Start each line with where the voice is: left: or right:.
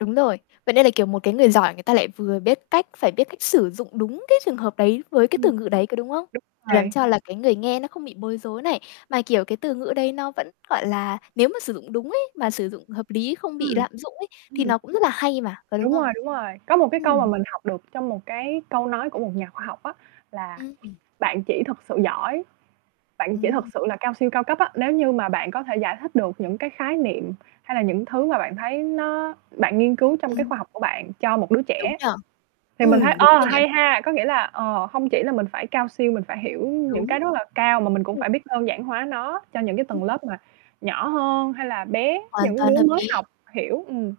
left: Đúng rồi. Vậy nên là, kiểu một cái người giỏi, người ta lại vừa biết cách phải biết cách sử dụng đúng cái trường hợp đấy với cái
right: Ừm, đúng
left: từ ngữ đấy, có đúng hông? Làm
right: rồi.
left: cho là cái người nghe nó không bị bối rối này. Mà, kiểu, cái từ ngữ đấy nó vẫn, gọi là, nếu mà sử dụng đúng ý, mà sử dụng hợp lý, không
right: Ừm,
left: bị lạm dụng ấy thì
right: ừm.
left: nó cũng rất là hay mà, có đúng
right: Đúng rồi,
left: không?
right: đúng rồi. Có một cái câu mà
left: Ừm.
right: mình học được trong một cái câu nói của một nhà khoa học á, là
left: Ừm.
right: bạn chỉ thật sự giỏi, bạn chỉ thực
left: Ừm.
right: sự là cao siêu cao cấp á, nếu như mà bạn có thể giải thích được những cái khái niệm hay là những thứ mà bạn thấy nó bạn nghiên cứu trong cái
left: Ừm.
right: khoa học của bạn cho một đứa
left: Đúng
right: trẻ.
left: nhỉ,
right: Thì mình thấy,
left: ừm, đúng
right: ờ,
left: rồi nhỉ.
right: hay ha, có nghĩa là, ờ, không chỉ là mình phải cao siêu, mình phải hiểu những
left: Đúng,
right: cái rất là cao mà mình cũng
left: ừm.
right: phải biết đơn giản hóa nó cho những cái
left: Ừm.
right: tầng lớp mà nhỏ hơn hay là bé,
left: Hoàn
right: những
left: toàn
right: đứa
left: hợp
right: mới
left: lý.
right: học hiểu, ừm.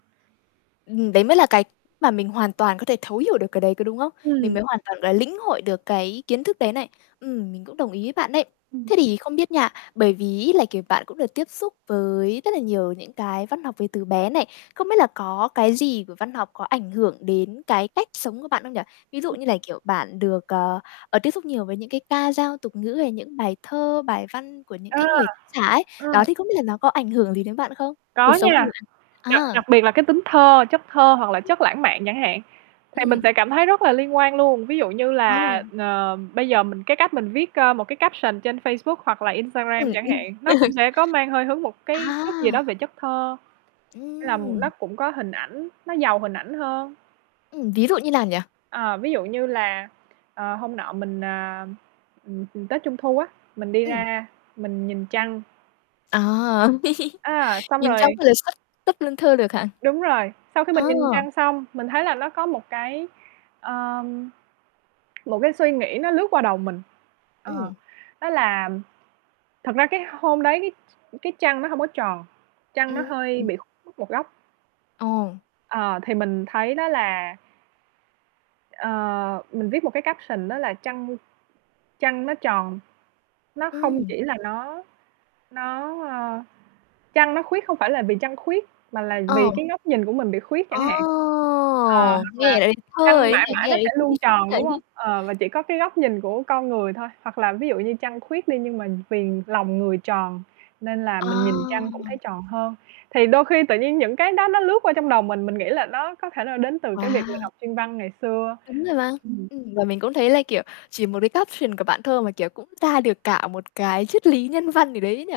left: Ừm, đấy mới là cái mà mình hoàn toàn có thể thấu hiểu được cái đấy, có đúng không? Mình
right: Ừm.
left: mới hoàn toàn là lĩnh hội được cái kiến thức đấy này. Ừm, mình cũng đồng ý với bạn đấy.
right: Ừm.
left: Thế thì không biết nha, bởi vì ấy là, kiểu, bạn cũng được tiếp xúc với rất là nhiều những cái văn học Việt từ bé này. Không biết là có cái gì của văn học có ảnh hưởng đến cái cách sống của bạn không nhỉ? Ví dụ
right: Ừm.
left: như là, kiểu, bạn được, ờ, ờ, tiếp xúc nhiều với những cái ca dao tục ngữ hay những bài thơ, bài văn của những
right: Ờ,
left: cái người tác giả ấy.
right: ờ.
left: Đó thì không biết là nó có ảnh hưởng gì đến bạn không? Cuộc
right: Có
left: sống của
right: nha,
left: bạn
right: đặc
left: à.
right: đặc biệt là cái tính thơ, chất thơ hoặc là chất lãng mạn chẳng hạn, thì mình
left: Ừm.
right: sẽ cảm thấy rất là liên quan luôn, ví dụ như là,
left: Ồ.
right: ờ, bây giờ mình cái cách mình viết, ơ, một cái caption trên Facebook hoặc là Instagram
left: Ừm,
right: chẳng
left: ừm,
right: hạn, nó cũng sẽ có mang hơi hướng một cái
left: à.
right: chút gì đó về chất thơ, hay là
left: Ừm.
right: nó cũng có hình ảnh, nó giàu hình ảnh hơn.
left: Ừm, ví dụ như nào nhỉ?
right: Ờ, ví dụ như là, ờ, hôm nọ mình, à, ừm, ừm, Tết Trung thu á, mình đi
left: Ừm.
right: ra mình nhìn trăng.
left: À,
right: À, xong
left: nhìn trăng
right: rồi
left: xong rồi xuất xuất lên thơ được hả?
right: Đúng rồi, sau khi
left: À.
right: mình nhìn trăng xong, mình thấy là nó có một cái, a, một cái suy nghĩ nó lướt qua đầu mình. Ờ,
left: Ừm.
right: đó là, thật ra cái hôm đấy cái ch cái trăng nó không có tròn, trăng nó hơi
left: Ừm.
right: bị khuyết một góc.
left: Ồ.
right: Ờ, thì mình thấy đó là Ờ, mình viết một cái caption đó là trăng trăng nó tròn, nó không
left: Ừm.
right: chỉ là nó nó, a trăng nó khuyết không phải là vì trăng khuyết, mà là vì
left: Ờ.
right: cái góc nhìn của mình bị khuyết
left: Ờ,
right: chẳng hạn. Ờ, hoặc
left: nghe
right: là
left: đã thấy thơ rồi
right: trăng
left: ấy nhỉ,
right: mãi mãi
left: nghe
right: nó
left: thấy
right: sẽ
left: thi
right: luôn
left: sĩ
right: tròn,
left: rồi.
right: đúng không? Ờ, và chỉ có cái góc nhìn của con người thôi, hoặc là ví dụ như trăng khuyết đi nhưng mà vì lòng người tròn nên là mình nhìn trăng cũng
left: Ờ.
right: thấy tròn hơn. Thì đôi khi tự nhiên những cái đó nó lướt qua trong đầu mình, mình nghĩ là nó có thể nó đến từ cái
left: Wow!
right: việc mình học chuyên văn ngày xưa.
left: Đúng rồi mà,
right: Ừm.
left: ừm, và mình cũng thấy, là, kiểu, chỉ một cái caption của bạn thôi mà, kiểu, cũng ra được cả một cái triết lý nhân văn gì đấy ấy nhỉ.